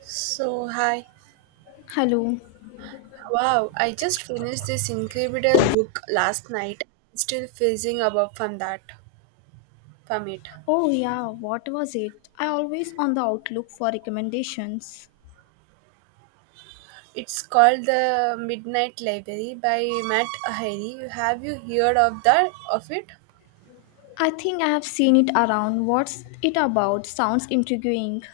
So, hi. Hello. Wow, I just finished this incredible book last night. Still fizzing about from that, from it. Oh, yeah, what was it? I always on the outlook for recommendations. It's called The Midnight Library by Matt Harry. Have you heard of that of it? I think I have seen it around. What's it about? Sounds intriguing.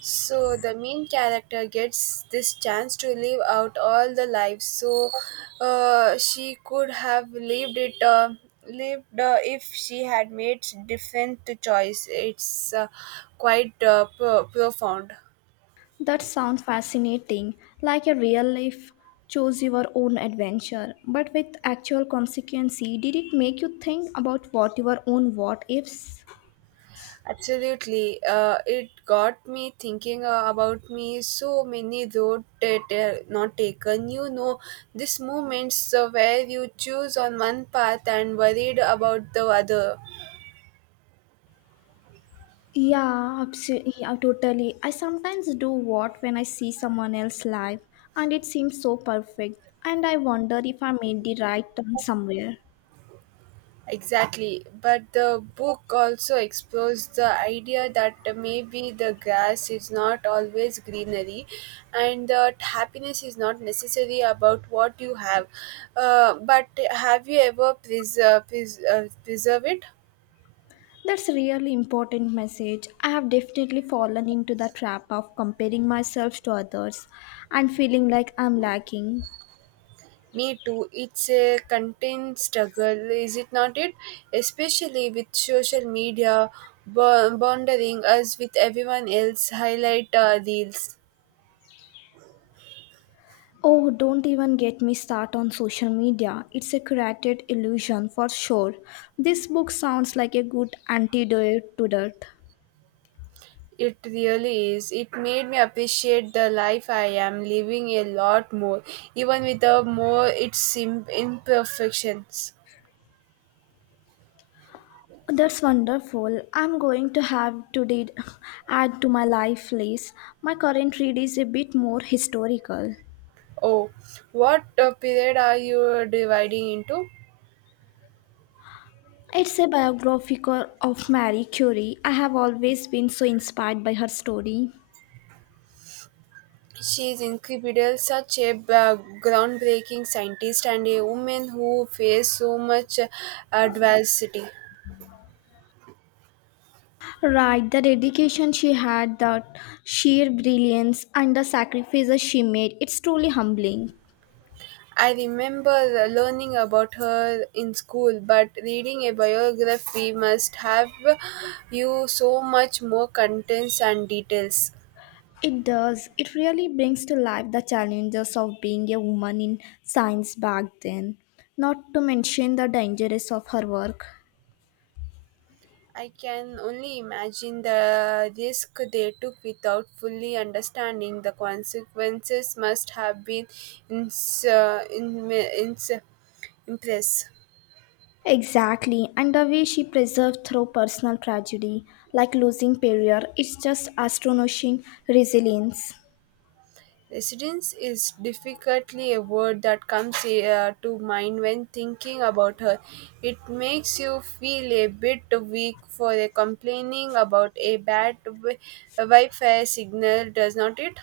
So the main character gets this chance to live out all the life. She could have lived it, lived if she had made different choice. It's quite profound. That sounds fascinating. Like a real life choose your own adventure, but with actual consequences. Did it make you think about what your own what ifs? Absolutely. It got me thinking about me so many road that are not taken. You know, these moments where you choose on one path and worried about the other. Yeah, absolutely. Yeah, totally. I sometimes do what when I see someone else live and it seems so perfect and I wonder if I made the right turn somewhere. Exactly. But the book also explores the idea that maybe the grass is not always greenery and that happiness is not necessary about what you have. But have you ever preserve, preserve it? That's a really important message. I have definitely fallen into the trap of comparing myself to others and feeling like I'm lacking. Me too. It's a content struggle, is it not? It especially with social media bothering us with everyone else highlight reels. Oh, don't even get me start on social media. It's a created illusion for sure. This book sounds like a good antidote to that. It really is. It made me appreciate the life I am living a lot more, even with the more its imperfections. That's wonderful. I'm going to have to did add to my life list. My current read is a bit more historical. Oh, what period are you dividing into? It's a biography of Marie Curie. I have always been so inspired by her story. She is incredible, such a groundbreaking scientist and a woman who faced so much adversity. Right, the dedication she had, the sheer brilliance, and the sacrifices she made, it's truly humbling. I remember learning about her in school, but reading a biography must have you so much more contents and details. It does. It really brings to life the challenges of being a woman in science back then, not to mention the dangers of her work. I can only imagine the risk they took without fully understanding the consequences must have been ins- uh, in- ins- impressive. Exactly, and the way she preserved through personal tragedy, like losing Perrier, it's just astonishing resilience. Residence is definitely a word that comes to mind when thinking about her. It makes you feel a bit weak for a complaining about a bad Wi-Fi signal, does not it?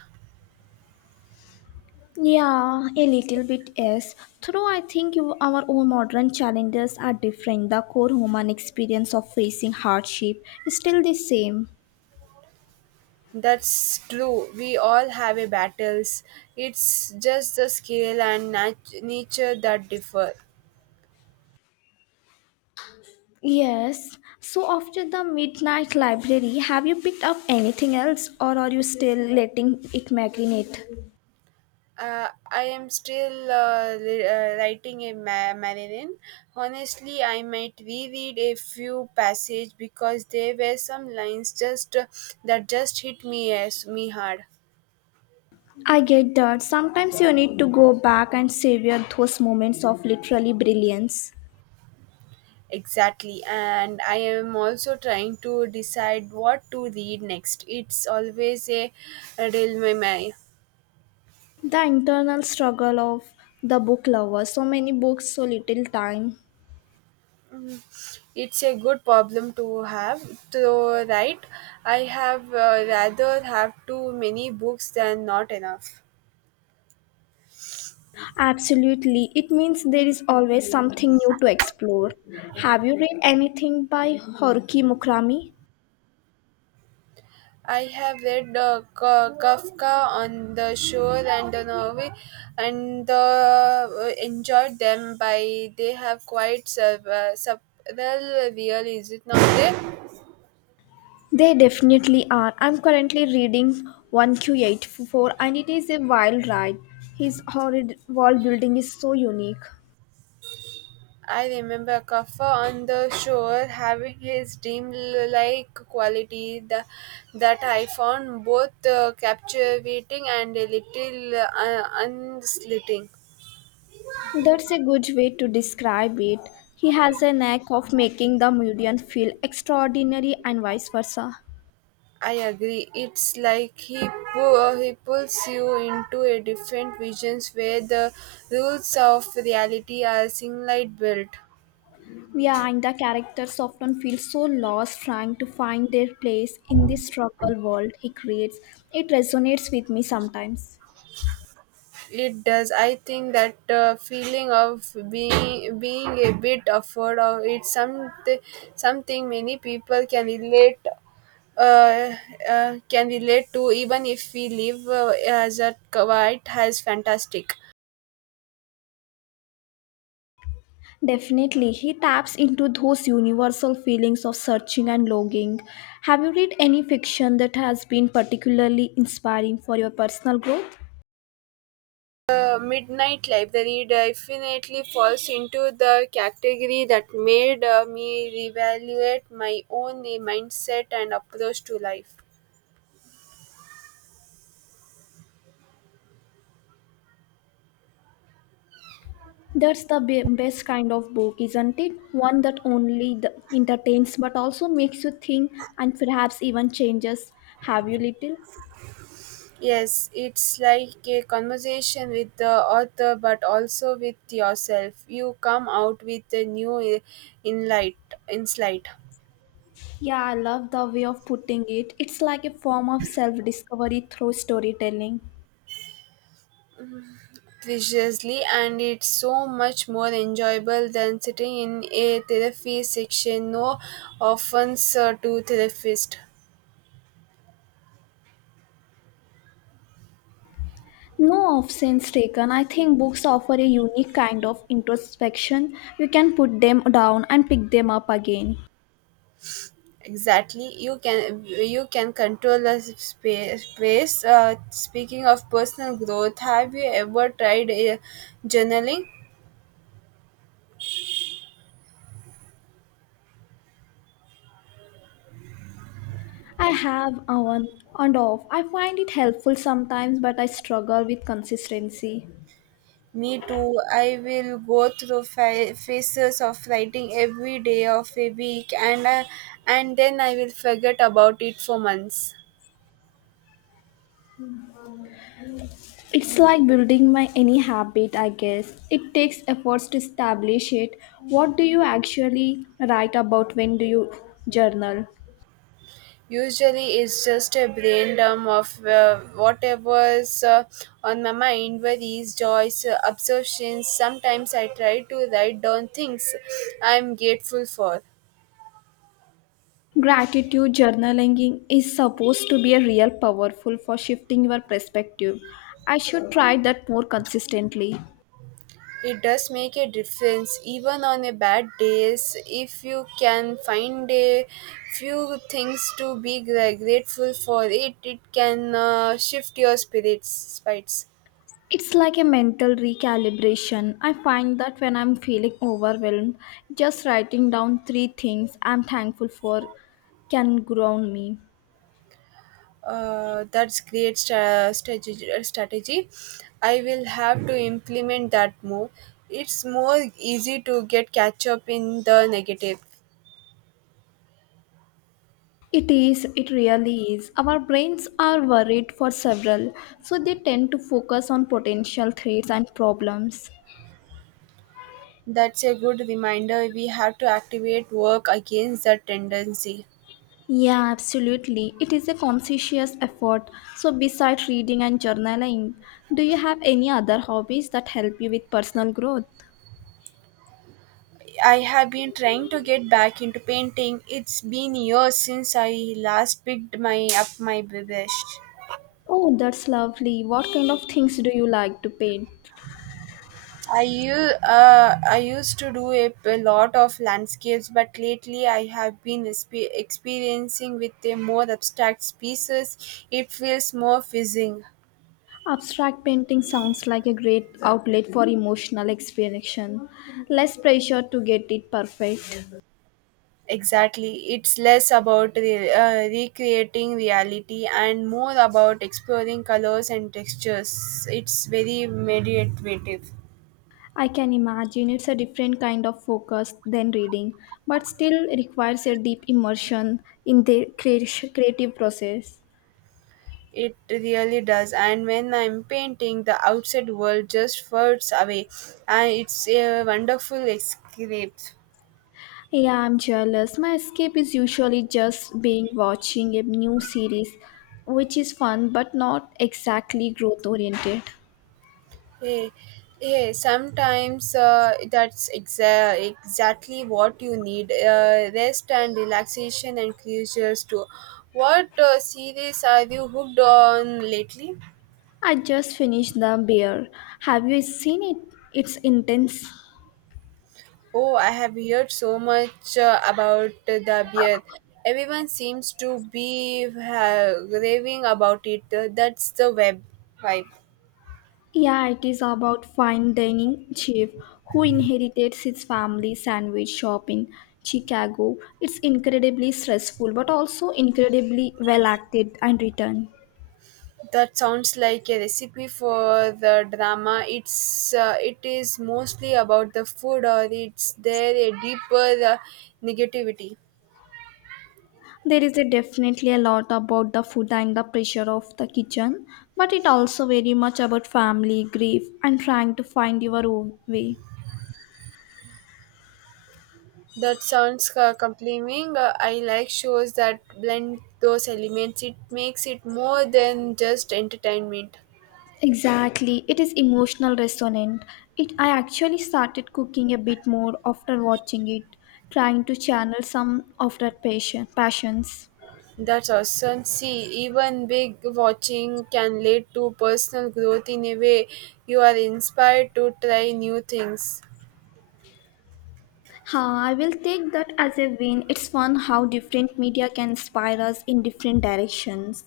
Yeah, a little bit yes. Though I think our own modern challenges are different. The core human experience of facing hardship is still the same. That's true. We all have a battles. It's just the scale and nature that differ. Yes. So after the midnight library, have you picked up anything else, or are you still letting it marinate? I am still writing a Marilyn. Honestly, I might reread a few passages because there were some lines just that just hit me as me hard. I get that. Sometimes you need to go back and savor those moments of literally brilliance. Exactly, and I am also trying to decide what to read next. It's always a dilemma. The internal struggle of the book lover. So many books, so little time. It's a good problem to have, though, right? I have rather have too many books than not enough. Absolutely. It means there is always something new to explore. Have you read anything by Haruki Murakami? I have read Kafka on the Shore and the novel, and enjoyed them. By they have quite subtle real, is it not? There, They definitely are. I'm currently reading 1Q84 and it is a wild ride. His horrid world building is so unique. I remember Kafka on the Shore having his dreamlike quality the, that I found both captivating and a little unslitting. That's a good way to describe it. He has a knack of making the Mudian feel extraordinary and vice versa. I agree. It's like he pulls you into a different visions where the rules of reality are single built. Yeah, and the characters often feel so lost trying to find their place in this struggle world he creates. It resonates with me sometimes. It does. I think that feeling of being a bit afraid of it's something many people uh, can relate to even if we live as a quiet as fantastic. Definitely, he taps into those universal feelings of searching and longing. Have you read any fiction that has been particularly inspiring for your personal growth? The Midnight Library definitely falls into the category that made me reevaluate my own mindset and approach to life. That's the best kind of book, isn't it? One that only entertains but also makes you think and perhaps even changes. Have you little? Yes, it's like a conversation with the author but also with yourself. You come out with a insight Yeah, I love the way of putting it. It's like a form of self discovery through storytelling. preciously and it's so much more enjoyable than sitting in a therapy section no offense to therapist No offense taken, I think books offer a unique kind of introspection. You can put them down and pick them up again. exactly you can control the space. Speaking of personal growth have you ever tried journaling I have on and off. I find it helpful sometimes, but I struggle with consistency. me too I will go through phases of writing every day of a week and and then I will forget about it for months. It's like building my any habit, I guess. It takes efforts to establish it. What do you actually write about when do you journal? Usually, it's just a braindump of whatever's on my mind worries, joys, obsessions. Sometimes I try to write down things I'm grateful for. Gratitude journaling is supposed to be a real powerful for shifting your perspective. I should try that more consistently. It does make a difference, even on a bad days. If you can find a few things to be grateful for, it can shift your spirits. It's like a mental recalibration. I find that when I'm feeling overwhelmed, just writing down three things I'm thankful for can ground me. That's great strategy. Strategy. I will have to implement that more. It's more easy to get catch up in the negative. It is, it really is. Our brains are worried for several, so they tend to focus on potential threats and problems. That's a good reminder. We have to activate work against that tendency. Yeah, absolutely. It is a conscientious effort. So, besides reading and journaling, do you have any other hobbies that help you with personal growth? I have been trying to get back into painting. It's been years since I last picked my up my brush. Oh, that's lovely. What kind of things do you like to paint? I u- I used to do a lot of landscapes, but lately I have been experiencing with a more abstract pieces. It feels more fizzing. Abstract painting sounds like a great outlet for emotional expression. Less pressure to get it perfect. Exactly, it's less about recreating reality and more about exploring colors and textures. It's very meditative. I can imagine it's a different kind of focus than reading, but still requires a deep immersion in the creative process. It really does. And when I'm painting, the outside world just floats away, and it's a wonderful escape. Yeah, I'm jealous. My escape is usually just being watching a new series, which is fun but not exactly growth oriented. Hey, hey, sometimes that's exactly what you need rest and relaxation and closures too. What series are you hooked on lately? I just finished The Bear. Have you seen it? It's intense. Oh, I have heard so much about the beer. Everyone seems to be raving about it. That's the web vibe. Yeah, it is about fine dining chef who inherited his family sandwich shop in Chicago. It's incredibly stressful but also incredibly well acted and written. That sounds like a recipe for the drama. It's it is mostly about the food, or it's there a deeper negativity. There is a definitely a lot about the food and the pressure of the kitchen, but it also very much about family, grief and trying to find your own way. That sounds compelling. I like shows that blend those elements. It makes it more than just entertainment. Exactly, it is emotional resonant. It I actually started cooking a bit more after watching it, trying to channel some of that passion passions. That's awesome. See, even big watching can lead to personal growth in a way. You are inspired to try new things. Ha, I will take that as a win. It's fun how different media can inspire us in different directions.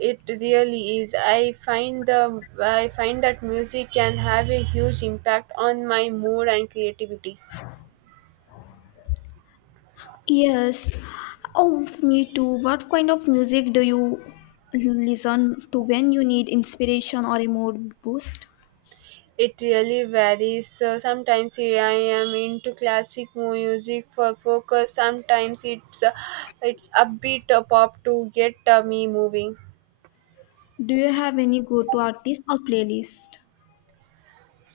It really is. I find the I find that music can have a huge impact on my mood and creativity. Yes. Oh, me too. What kind of music do you listen to when you need inspiration or a mood boost? It really varies. So sometimes I am into classic music for focus. Sometimes it's upbeat pop to get me moving. Do you have any go-to artist or playlist?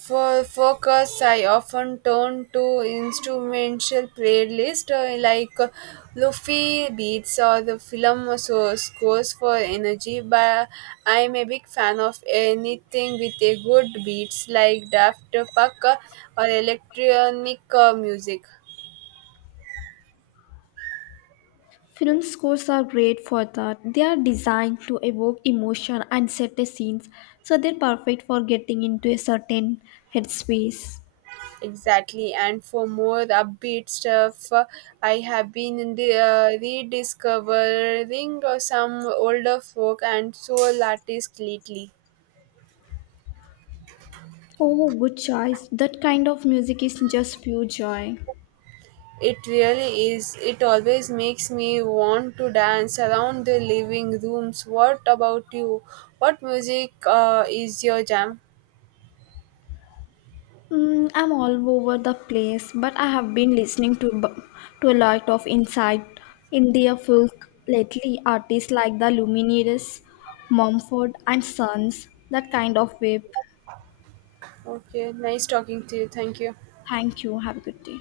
For focus, I often turn to instrumental playlists like Luffy beats or the film so scores for energy. But I'm a big fan of anything with a good beats like Daft Punk or electronic music. Film scores are great for that. They are designed to evoke emotion and set the scenes, so they're perfect for getting into a certain headspace. Exactly, and for more upbeat stuff, I have been rediscovering some older folk and soul artists lately. Oh, good choice. That kind of music is just pure joy. It really is. It always makes me want to dance around the living rooms. What about you? What music is your jam? Mm, I'm all over the place, but I have been listening to to a lot of inside India folk lately. Artists like the Lumineers, Mumford and Sons, that kind of wave. Okay, nice talking to you. Thank you. Thank you. Have a good day.